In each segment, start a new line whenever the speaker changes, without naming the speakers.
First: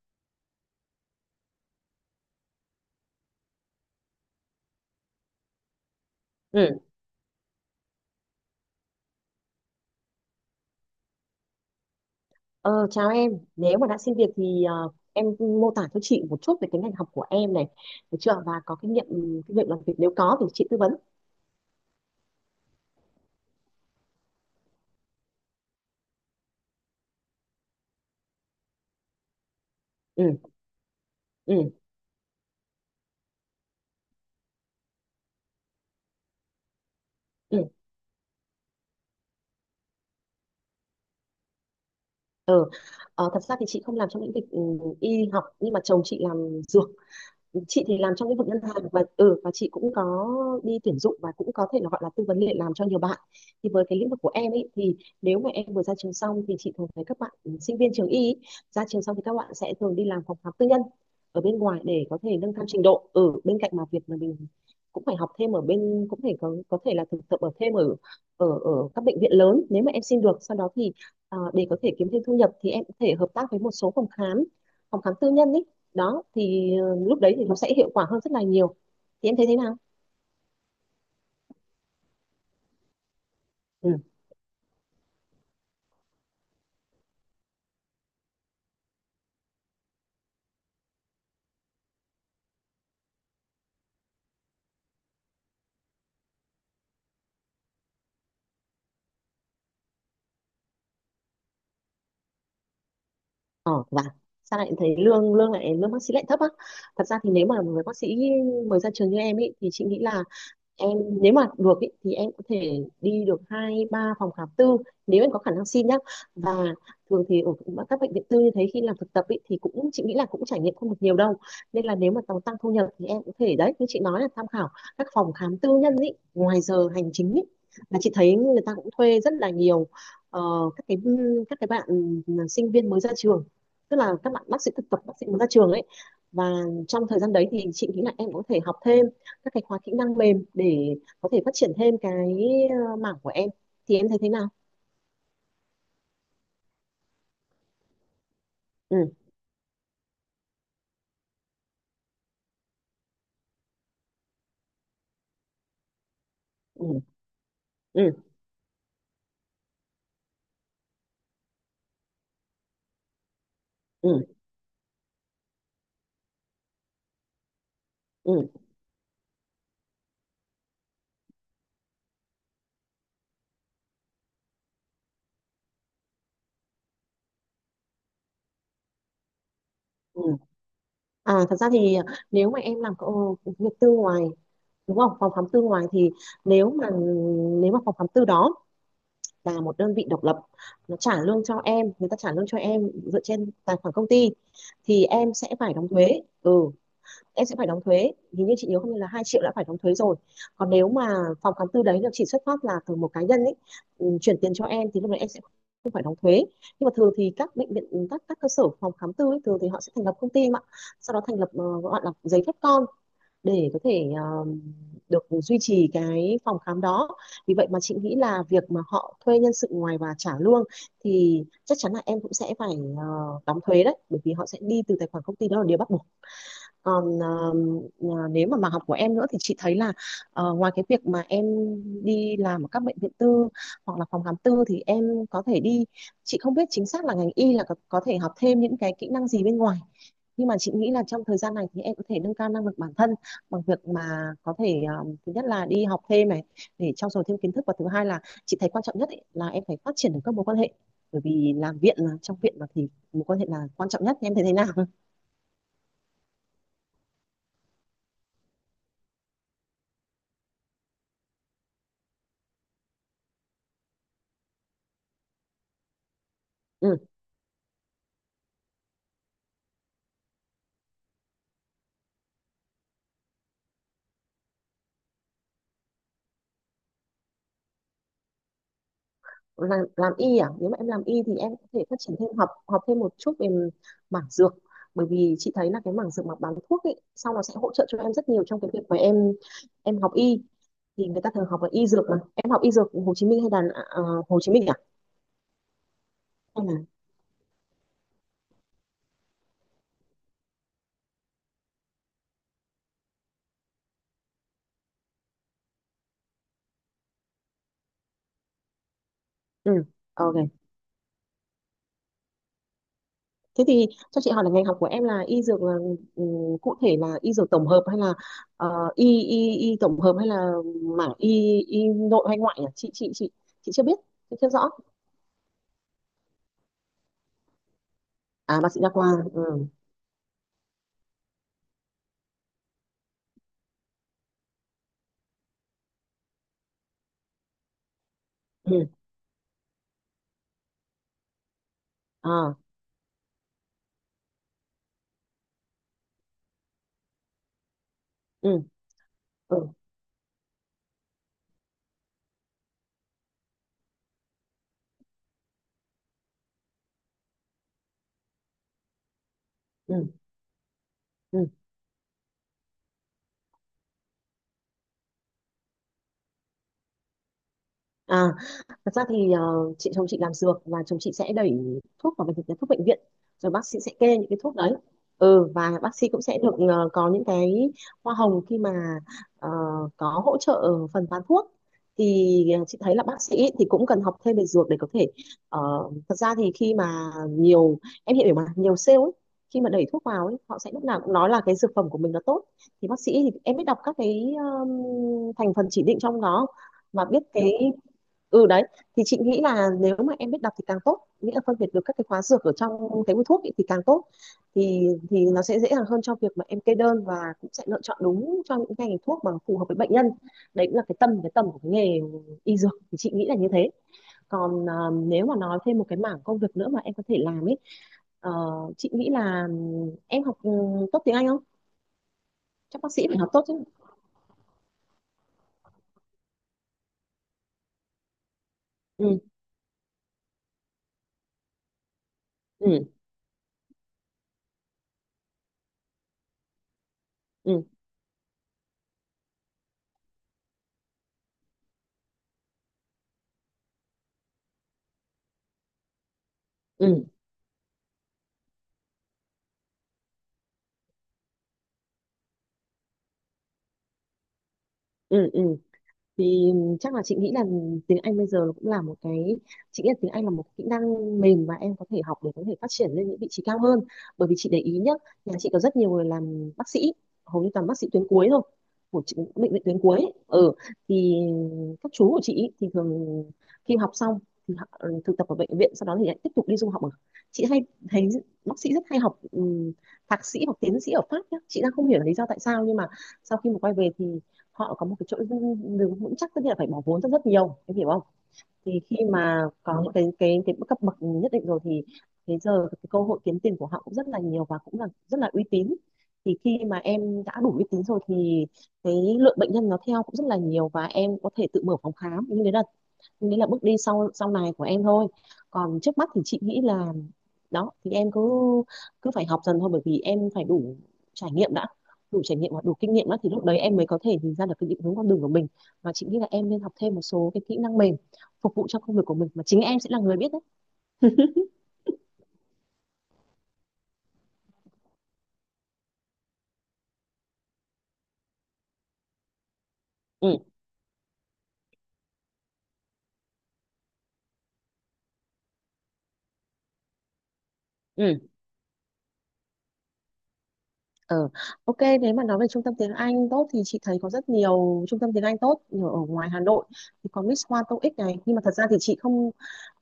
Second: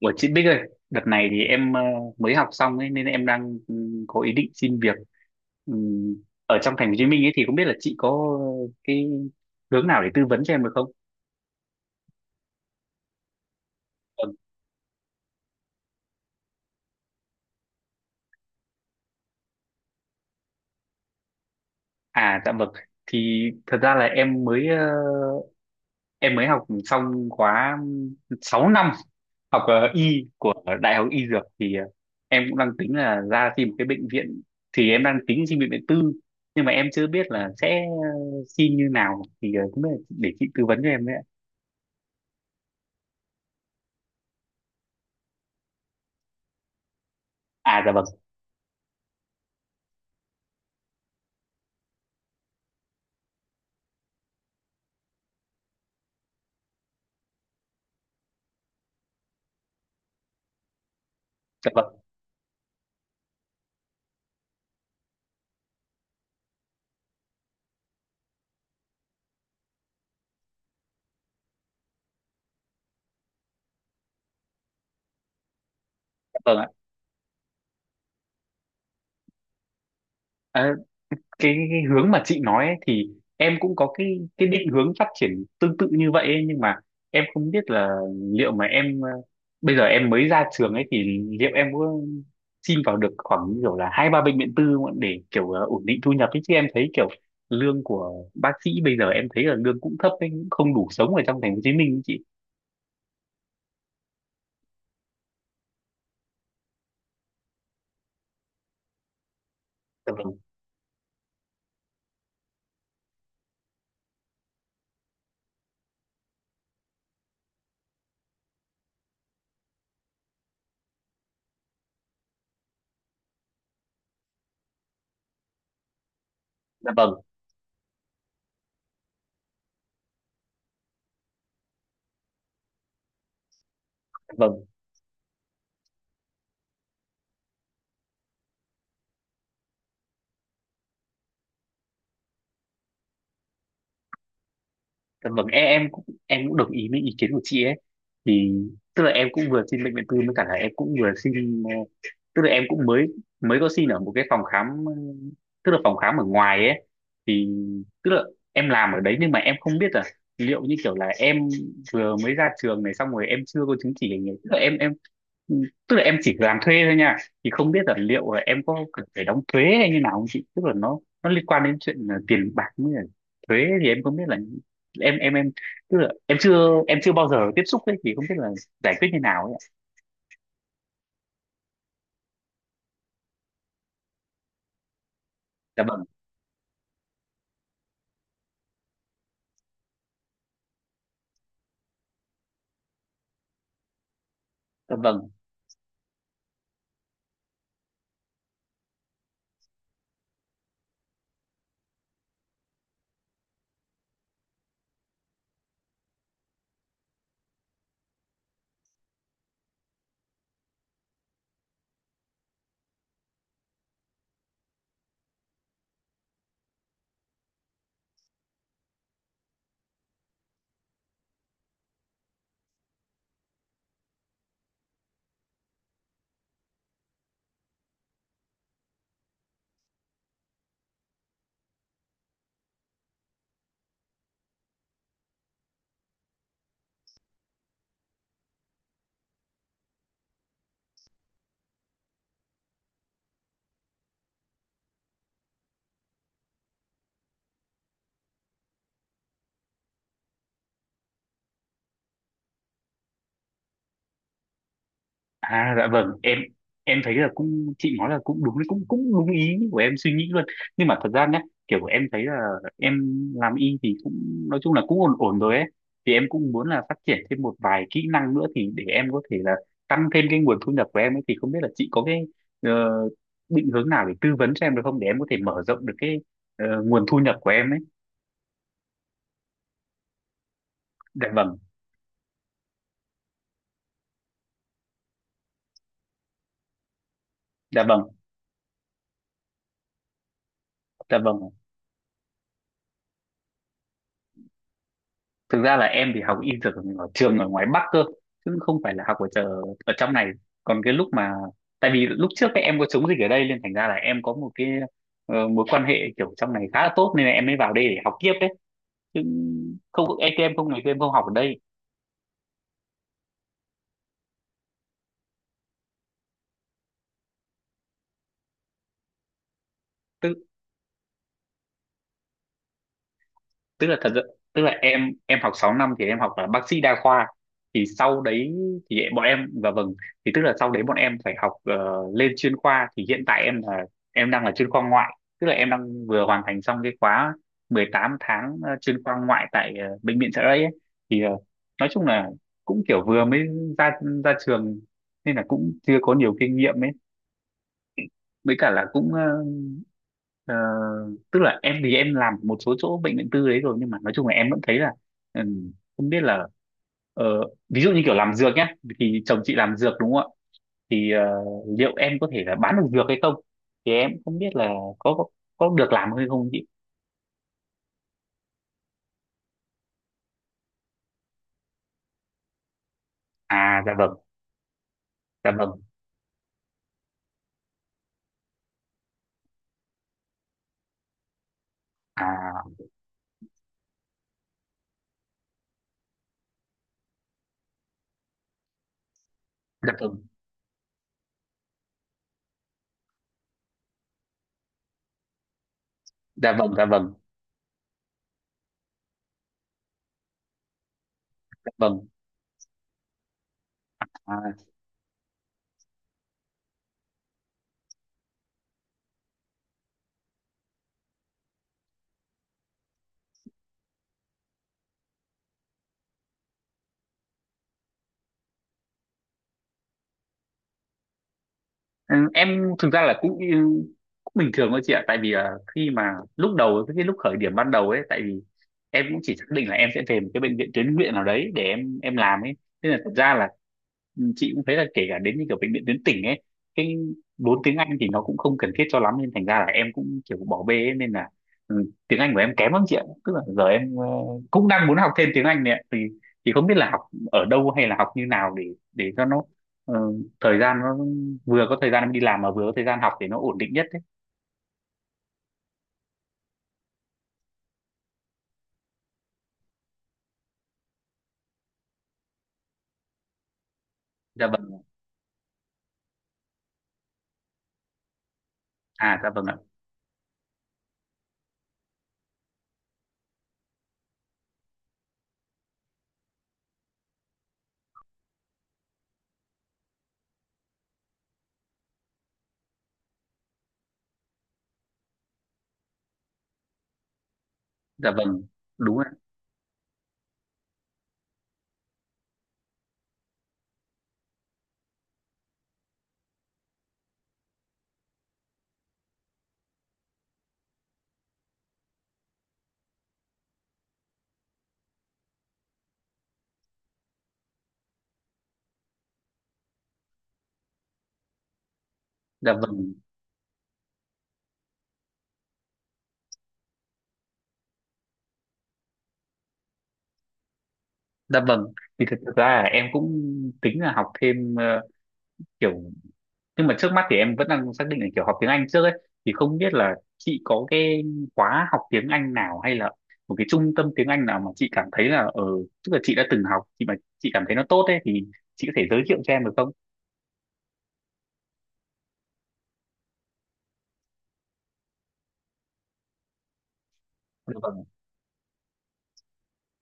Ủa chị Bích ơi, đợt này thì em mới học xong ấy nên em đang có ý định xin việc, ừ, ở
Ừ,
trong thành phố Hồ Chí Minh ấy thì không biết là chị có cái hướng nào để tư vấn cho em được không?
ờ, chào em. Nếu mà đã xin việc
Vâng.
thì em mô tả cho chị một chút về cái ngành học của em này, được chưa? Và có kinh nghiệm kinh nghiệm làm việc nếu có thì chị tư vấn.
À, dạ vâng. Thì thật ra là em mới học xong khóa 6 năm học y
Ừ,
của Đại học Y Dược,
ừ,
thì em cũng đang tính là ra xin một cái bệnh viện, thì em đang tính xin bệnh viện tư, nhưng mà em chưa biết là
ừ.
sẽ xin như nào, thì không biết là để chị tư vấn cho em đấy ạ.
Ờ, thật ra thì chị không làm trong lĩnh vực y học nhưng mà chồng chị làm dược.
À,
Chị
dạ
thì
vâng.
làm trong lĩnh vực ngân hàng và chị cũng có đi tuyển dụng và cũng có thể là gọi là tư vấn việc làm cho nhiều bạn. Thì với cái lĩnh vực của em ấy thì nếu mà em vừa ra trường xong thì chị thường thấy các bạn sinh viên trường y ý, ra trường xong thì các bạn sẽ thường đi làm phòng khám tư nhân ở bên
Dạ
ngoài
vâng.
để có thể nâng cao trình độ ở bên cạnh mà việc mà mình cũng phải học thêm ở bên, cũng phải có thể là thực tập ở thêm ở ở ở các bệnh viện lớn nếu mà em xin được. Sau đó thì để có thể kiếm thêm thu nhập thì em có thể hợp tác với một số phòng khám tư nhân ý. Đó
Dạ vâng ạ.
thì lúc đấy thì nó sẽ hiệu quả hơn rất là nhiều, thì em thấy thế nào?
À, cái hướng mà chị nói ấy, thì em cũng có
Ừ.
cái định hướng phát triển tương tự như vậy ấy, nhưng mà em không biết là liệu mà em, bây giờ em mới ra trường ấy thì liệu em có xin vào được khoảng như kiểu là hai ba bệnh viện tư không ạ? Để kiểu ổn định thu nhập ấy, chứ em thấy kiểu lương của bác sĩ bây giờ em thấy là lương cũng thấp ấy, cũng không đủ sống ở trong thành phố Hồ Chí Minh ấy chị.
Ờ, và sao lại thấy lương lương lại lương bác sĩ lại thấp á? Thật ra thì nếu mà một người bác sĩ mới ra trường như em ý, thì chị nghĩ
Dạ
là
vâng.
em nếu mà được ý, thì em có thể đi được hai ba phòng khám tư nếu em có khả năng xin nhá. Và thường thì ở các bệnh viện tư như thế khi làm thực tập ý, thì cũng chị nghĩ là cũng trải nghiệm không được nhiều đâu, nên là nếu mà tăng tăng thu nhập thì em có thể đấy như chị nói là tham khảo các phòng khám tư nhân ý, ngoài giờ
Dạ vâng.
hành chính ý. Và chị thấy người ta cũng thuê rất là nhiều ờ, các cái các cái bạn sinh viên mới ra trường, tức là các bạn
Dạ vâng.
bác sĩ mới ra trường ấy. Và trong thời gian đấy thì chị nghĩ là em có thể học thêm các cái khóa kỹ năng mềm để có thể phát triển thêm cái mảng của em, thì em thấy thế nào?
Dạ vâng em, em cũng đồng ý với ý kiến của chị ấy, thì
ừ
tức là em cũng vừa xin bệnh viện tư với cả là em cũng vừa xin, tức là em cũng mới mới có xin ở một cái phòng khám, tức là phòng khám ở ngoài ấy,
ừ
thì
ừ
tức là em làm ở đấy nhưng mà em không biết là liệu như kiểu là em vừa mới ra trường này xong rồi em chưa có chứng chỉ hành
ừ
nghề, Ừ, tức là em chỉ làm thuê thôi nha, thì không biết là liệu là
ừ,
em có cần phải đóng thuế hay như nào không chị, tức là nó liên quan đến chuyện là tiền bạc với cả thuế, thì em không biết là em tức là em chưa bao giờ tiếp xúc ấy, thì không biết là giải quyết như nào ấy ạ.
ừ. Thật ra thì nếu mà em việc tư ngoài, đúng không, phòng khám tư
Dạ
ngoài
vâng.
thì nếu mà nếu mà phòng khám tư đó là một đơn vị độc lập, nó trả lương cho em người ta trả lương cho em dựa trên tài khoản công ty
Dạ
thì
vâng.
em sẽ phải đóng thuế. Ừ, em sẽ phải đóng thuế. Hình như chị nhớ không nhầm là 2 triệu đã phải đóng thuế rồi. Còn nếu mà phòng khám tư đấy là chỉ xuất phát là từ một cá nhân ấy, chuyển tiền cho em thì lúc đấy em sẽ không phải đóng thuế. Nhưng mà thường thì các bệnh viện, các cơ sở phòng khám tư ấy, thường thì họ sẽ thành lập công ty mà sau đó thành lập gọi là giấy phép con để có thể được duy trì cái phòng khám đó. Vì vậy mà chị nghĩ là việc mà họ thuê nhân sự ngoài và trả lương thì chắc chắn là em cũng sẽ phải ờ, đóng thuế đấy, bởi vì họ sẽ đi từ tài khoản công ty, đó là điều bắt buộc. Còn mà nếu mà mảng học của em nữa thì chị thấy là ngoài cái việc mà em đi làm ở các bệnh viện tư hoặc là phòng khám tư thì em có thể đi, chị không biết chính xác là ngành y là có thể học thêm những cái kỹ năng gì bên ngoài, nhưng mà chị nghĩ là trong thời gian này thì em có thể nâng cao năng lực bản thân bằng việc mà có thể thứ nhất là đi học thêm này để trau dồi thêm kiến thức, và thứ hai là chị thấy quan trọng nhất ấy, là em phải phát triển được các mối quan hệ, bởi vì làm viện là trong viện mà thì mối quan hệ là quan trọng nhất. Em thấy thế nào?
À dạ vâng, em thấy là cũng chị nói là cũng đúng, cũng cũng đúng ý của em suy nghĩ luôn. Nhưng mà thật ra nhé, kiểu em thấy là em làm y thì cũng nói chung là cũng ổn ổn rồi ấy. Thì em cũng muốn là phát triển thêm một vài kỹ năng nữa thì để em có thể là tăng thêm cái nguồn thu nhập của em ấy, thì không biết là chị có cái ờ, định hướng nào để tư vấn cho em được không, để em có thể mở rộng được cái nguồn thu nhập của em ấy.
Làm y à? Nếu mà em làm y
Dạ
thì em
vâng.
có thể phát triển thêm học học thêm một chút về mảng dược, bởi vì chị thấy là cái mảng dược mà bán thuốc ấy sau nó sẽ hỗ
Dạ
trợ cho
vâng.
em rất nhiều trong cái việc mà em học y. Thì
Dạ
người ta
vâng.
thường học là y dược mà, em học y dược Hồ Chí Minh hay là Hồ Chí Minh à,
Thực ra là em thì học y
hay
dược ở
là
ở trường ở ngoài Bắc cơ, chứ không phải là học ở trong này, còn cái lúc mà tại vì lúc trước các em có chống dịch ở đây nên thành ra là em có một cái mối quan hệ kiểu trong này khá là tốt, nên là em mới vào đây để học tiếp đấy, chứ
ừ
không, em
ok?
em không, ngày xưa em không học ở đây.
Thế thì cho chị hỏi là ngành học của em là y dược là ừ, cụ thể là y dược tổng hợp, hay là ờ, y y y tổng hợp, hay
Tức
là mảng y y nội hay ngoại nhỉ? Chị chưa
tức là
biết,
thật ra-
chị chưa
Tức là
rõ.
em học 6 năm thì em học là bác sĩ đa khoa, thì sau đấy
À, bác sĩ đa
thì
khoa.
bọn em,
ừ.
và vâng, thì tức là sau đấy bọn em phải học lên chuyên khoa, thì hiện tại em là em đang là chuyên khoa ngoại, tức là em đang vừa hoàn thành xong cái khóa 18 tháng
ừ
chuyên khoa ngoại tại bệnh viện Chợ Rẫy ấy. Thì nói chung là
à
cũng kiểu vừa mới ra ra trường, nên là cũng chưa có nhiều kinh nghiệm ấy,
ừ
với cả là
ừ
Ờ, tức là em thì em làm một số chỗ bệnh viện tư đấy rồi, nhưng mà nói chung là em vẫn thấy là ừ, không biết là, ờ, ví dụ như kiểu làm dược nhá, thì chồng chị làm dược
ừ
đúng không ạ? Thì
ừ
liệu em có thể là bán được dược hay không, thì em cũng không biết là có có có được làm hay không chị.
À, thật ra thì chồng chị làm dược và chồng chị sẽ đẩy thuốc vào bệnh viện, thuốc bệnh viện, rồi bác sĩ
À
sẽ
dạ vâng.
kê những cái thuốc đấy. Ừ,
Dạ
và
vâng.
bác sĩ cũng sẽ được có những cái hoa hồng khi mà ờ, có hỗ trợ phần bán thuốc. Thì
À
chị thấy là bác sĩ thì cũng cần học thêm về dược để có thể ờ, thật ra thì khi mà nhiều sale ấy, khi mà đẩy
dạ
thuốc
vâng.
vào ấy, họ sẽ lúc nào cũng nói là cái dược phẩm của mình nó tốt. Thì bác sĩ thì em biết đọc các cái thành phần chỉ định trong đó
Dạ vâng. Dạ
mà
vâng.
biết cái đấy, thì chị nghĩ là nếu mà em biết đọc thì càng tốt, nghĩa là phân biệt
Dạ
được các cái
vâng.
hóa dược ở trong cái hút thuốc ấy thì càng tốt.
À,
Thì nó sẽ dễ dàng hơn cho việc mà em kê đơn, và cũng sẽ lựa chọn đúng cho những ngành thuốc mà phù hợp với bệnh nhân. Đấy cũng là cái tâm, cái tầm của cái nghề y dược, thì chị nghĩ là như thế. Còn à, nếu mà nói thêm một cái mảng công việc nữa mà em có thể làm ấy, ờ, chị nghĩ là em học tốt tiếng Anh không?
ừ, em
Chắc
thực
bác
ra
sĩ phải
là
học
cũng,
tốt chứ.
cũng bình thường thôi chị ạ, tại vì là khi mà lúc đầu cái lúc khởi điểm ban đầu ấy, tại vì em
Ừ,
cũng chỉ xác định là em sẽ về một cái bệnh viện tuyến huyện nào đấy để em làm ấy,
ừ,
nên là thực ra là, chị cũng thấy là kể cả đến như kiểu bệnh viện tuyến tỉnh ấy, cái vốn
ừ,
tiếng Anh thì nó cũng không cần thiết cho lắm, nên thành ra là em cũng kiểu bỏ bê ấy, nên là, tiếng Anh của em kém lắm chị ạ, tức là giờ em cũng đang muốn học thêm tiếng Anh này ạ, thì không biết là học
ừ,
ở đâu hay là học như nào để cho nó ờ, thời gian nó vừa có thời gian em đi làm mà vừa có thời gian học thì nó ổn định nhất ấy.
ừ, ừ. Thì chắc là chị nghĩ là tiếng Anh bây giờ cũng là một cái, chị nghĩ là tiếng Anh là một kỹ năng mềm mà em có thể học để có thể phát triển lên những vị trí cao hơn. Bởi vì
Dạ
chị để
vâng ạ.
ý nhá, nhà chị có rất nhiều người làm bác sĩ, hầu như toàn bác sĩ tuyến cuối thôi, của chị,
À dạ vâng
bệnh
ạ.
viện tuyến cuối ấy. Ừ, thì các chú của chị ý thì thường khi học xong thì họ, thực tập ở bệnh viện, sau đó thì lại tiếp tục đi du học ở, chị hay thấy bác sĩ rất hay học thạc sĩ hoặc tiến sĩ ở Pháp nhá. Chị đang không hiểu lý do tại sao, nhưng mà sau khi mà quay về thì họ có một cái chỗ đứng vững chắc, tất nhiên là phải bỏ vốn rất rất nhiều, em hiểu không?
Dạ vâng.
Thì khi
Đúng ạ.
mà có những cái cấp bậc nhất định rồi thì thế giờ cái cơ hội kiếm tiền của họ cũng rất là nhiều và cũng là rất là uy tín. Thì khi mà em đã đủ uy tín rồi thì cái lượng bệnh nhân nó theo cũng rất là nhiều, và em có thể tự mở phòng khám, nhưng đấy là nghĩ là bước đi sau sau này của em thôi. Còn trước mắt thì chị nghĩ là đó thì em cứ cứ phải học dần thôi, bởi vì em phải đủ trải nghiệm đã, đủ trải
Dạ
nghiệm và đủ
vâng.
kinh nghiệm đã thì lúc đấy em mới có thể nhìn ra được cái định hướng con đường của mình. Và chị nghĩ là em nên học thêm một số cái kỹ năng mềm phục vụ cho công việc của mình, mà chính em sẽ là người biết đấy.
Dạ vâng. Thì thực ra là em cũng tính là học thêm, kiểu, nhưng mà trước mắt thì em vẫn đang xác định là kiểu học tiếng Anh trước ấy, thì không biết là
ừ
chị có cái khóa học tiếng Anh nào hay là một cái trung tâm tiếng Anh nào mà chị cảm thấy là tức là chị đã từng học, chị mà chị cảm thấy nó tốt ấy,
ừ
thì chị có thể giới thiệu cho em được không?
Ờ, ok, nếu mà nói về trung tâm tiếng Anh tốt thì chị thấy có rất nhiều trung tâm tiếng Anh tốt ở ở ngoài Hà Nội. Thì có Miss
Dạ
Hoa
vâng.
TOEIC này, nhưng mà thật ra thì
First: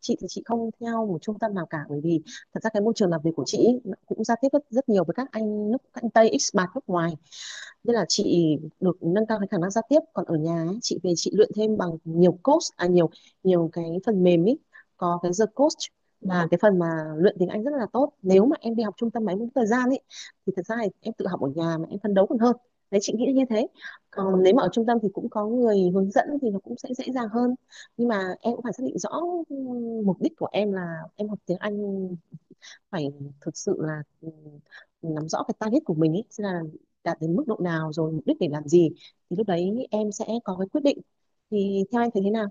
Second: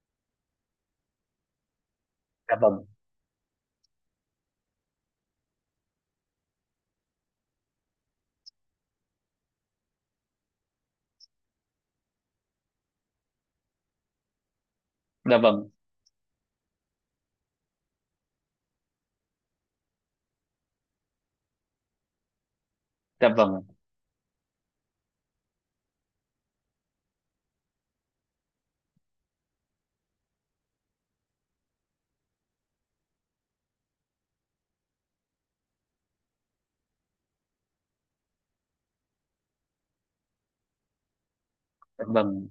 chị thì chị không theo một trung tâm nào cả, bởi vì
Dạ
thật ra cái
vâng.
môi trường làm việc của chị ý nó cũng giao tiếp rất nhiều với các anh Tây expat nước ngoài, nên là chị được nâng cao cái khả năng giao tiếp. Còn ở nhà ấy, chị về chị luyện thêm bằng nhiều coach à nhiều nhiều cái phần mềm ấy, có cái
Dạ
The
vâng.
Coach là cái phần mà luyện tiếng Anh rất là tốt. Nếu mà em đi học trung tâm máy tính thời gian ấy thì thật ra thì em tự học ở nhà mà em phấn đấu còn hơn đấy, chị
Dạ
nghĩ như
vâng.
thế. Còn nếu mà ở trung tâm thì cũng có người hướng dẫn thì nó cũng sẽ dễ dàng hơn, nhưng mà em cũng phải xác định rõ ừ, mục đích của em là em học tiếng Anh phải thực sự là, nắm rõ cái target của mình ấy, xem là đạt đến mức độ nào rồi mục đích để làm gì, thì lúc đấy em sẽ có cái quyết định. Thì theo
Dạ
anh thấy thế
vâng.
nào?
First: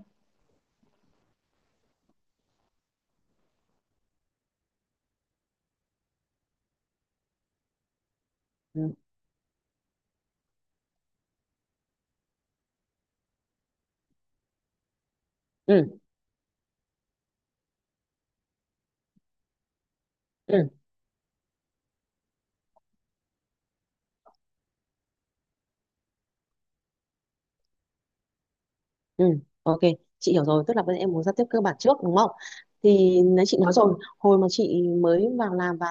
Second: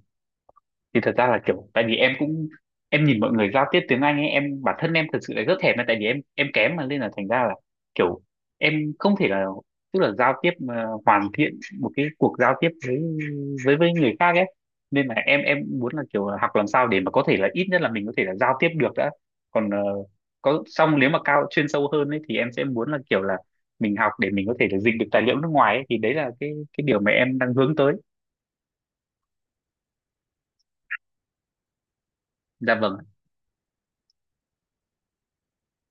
Thì thật ra là kiểu tại vì em cũng em nhìn mọi người giao tiếp tiếng Anh ấy, em bản thân em thật sự là rất thèm, là tại vì em kém mà, nên là thành ra là kiểu em
Ừ.
không thể là, tức là giao tiếp mà hoàn thiện một cái cuộc giao tiếp với với người khác ấy, nên là em
Ừ.
muốn là kiểu là học làm sao để mà có thể là ít nhất là mình có thể là giao tiếp được đã, còn có
Ừ.
xong nếu mà cao chuyên sâu hơn ấy thì em sẽ muốn là kiểu là mình học để mình có thể là dịch được tài liệu nước ngoài ấy. Thì đấy là cái điều mà em đang hướng tới.
Ừ, ok, chị hiểu rồi, tức là bây giờ em muốn giao tiếp cơ bản trước đúng không?
Dạ vâng.
Thì nãy chị nói rồi, hồi mà chị mới vào làm và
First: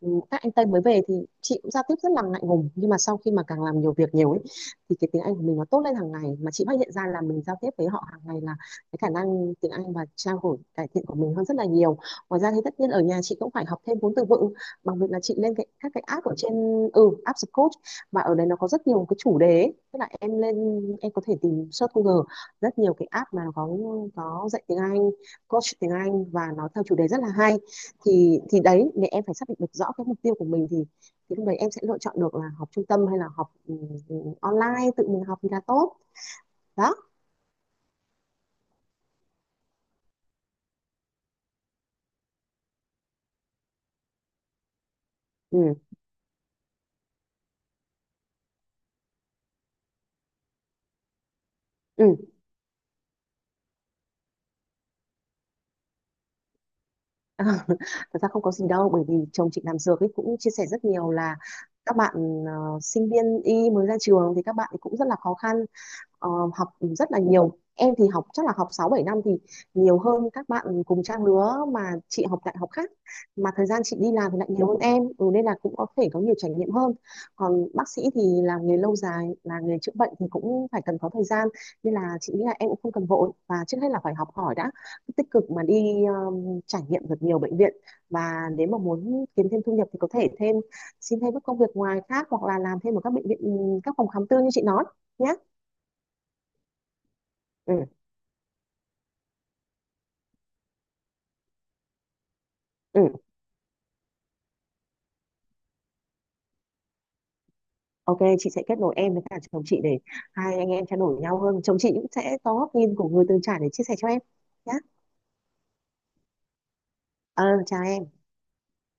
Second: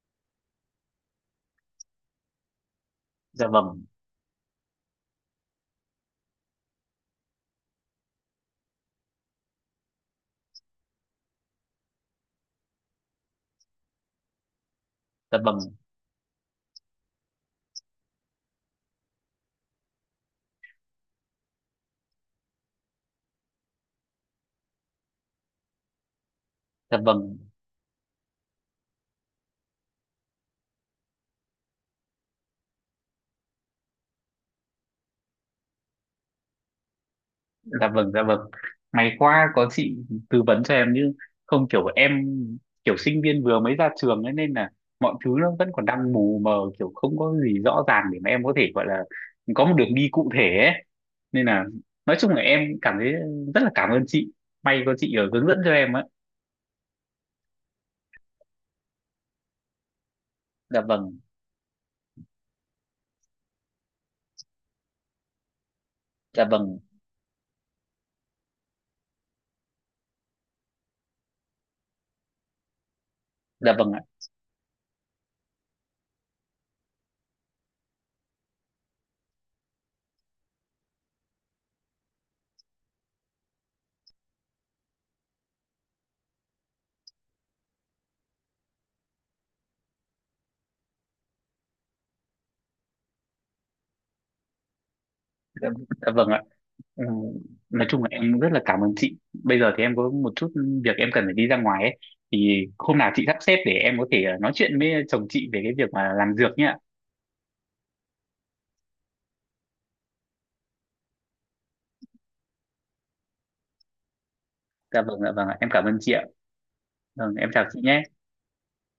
các anh Tây mới về thì chị cũng giao tiếp rất là ngại ngùng, nhưng mà sau khi mà
Dạ
càng làm
vâng.
nhiều việc nhiều ấy thì cái tiếng Anh của mình nó tốt lên hàng ngày, mà chị phát hiện ra là mình giao tiếp với họ hàng ngày là cái khả năng tiếng Anh và trao đổi cải thiện của mình hơn rất là nhiều. Ngoài ra thì tất nhiên ở nhà chị cũng phải học thêm vốn từ vựng bằng việc là chị
Dạ
lên
vâng.
cái các cái app ở trên, app Coach, và ở đây nó có rất nhiều cái chủ đề ấy. Tức là em lên em có thể tìm search Google rất nhiều cái app mà có dạy tiếng Anh, coach tiếng Anh và nó theo chủ
Dạ
đề rất là
vâng.
hay. Thì đấy, để em phải xác định được rõ cái mục tiêu của mình thì lúc đấy em sẽ lựa chọn được là học trung tâm hay là học, online tự mình học thì là tốt. Đó.
Dạ vâng. Dạ vâng. May quá có chị tư vấn cho em chứ không kiểu em kiểu sinh viên vừa mới ra trường ấy, nên là mọi thứ nó vẫn
Ừ.
còn đang mù mờ, kiểu không có gì rõ ràng để mà em có thể gọi là có một đường đi cụ thể ấy, nên là nói
Ừ.
chung là em cảm thấy rất là cảm ơn chị, may có chị ở hướng dẫn cho em á.
Ờ, thật ra không có gì đâu, bởi vì chồng chị làm dược ấy cũng chia sẻ
Dạ
rất nhiều
vâng.
là các bạn sinh viên y mới ra trường thì các bạn ấy cũng rất là khó khăn,
Dạ
học
vâng.
rất là nhiều. Em thì học chắc là học 6 7 năm thì nhiều hơn các bạn cùng trang lứa mà chị học đại học khác, mà thời
Dạ
gian
vâng
chị
ạ.
đi làm thì lại nhiều hơn em, nên là cũng có thể có nhiều trải nghiệm hơn. Còn bác sĩ thì là nghề lâu dài, là nghề chữa bệnh thì cũng phải cần có thời gian, nên là chị nghĩ là em cũng không cần vội, và trước hết là phải học hỏi đã, tích cực mà đi trải nghiệm được nhiều bệnh viện. Và nếu mà muốn kiếm thêm thu nhập thì có thể xin thêm các công việc ngoài khác, hoặc là làm thêm ở các bệnh viện, các phòng khám tư như chị nói nhé.
Dạ, dạ vâng ạ. Ờ,
Ừ.
nói chung là em rất là cảm ơn chị, bây giờ thì em có một chút việc em cần phải đi ra ngoài ấy, thì hôm
Ừ,
nào chị sắp xếp để em có thể nói chuyện với chồng chị về cái việc mà làm dược nhá.
ok, chị sẽ kết nối em với cả chồng chị để hai anh em trao đổi nhau hơn, chồng chị cũng sẽ có góc nhìn của người từng trải để chia sẻ cho em nhé.
Dạ vâng. Dạ vâng ạ. Em cảm ơn chị ạ. Vâng
Ờ,
em chào chị
chào
nhé.
em.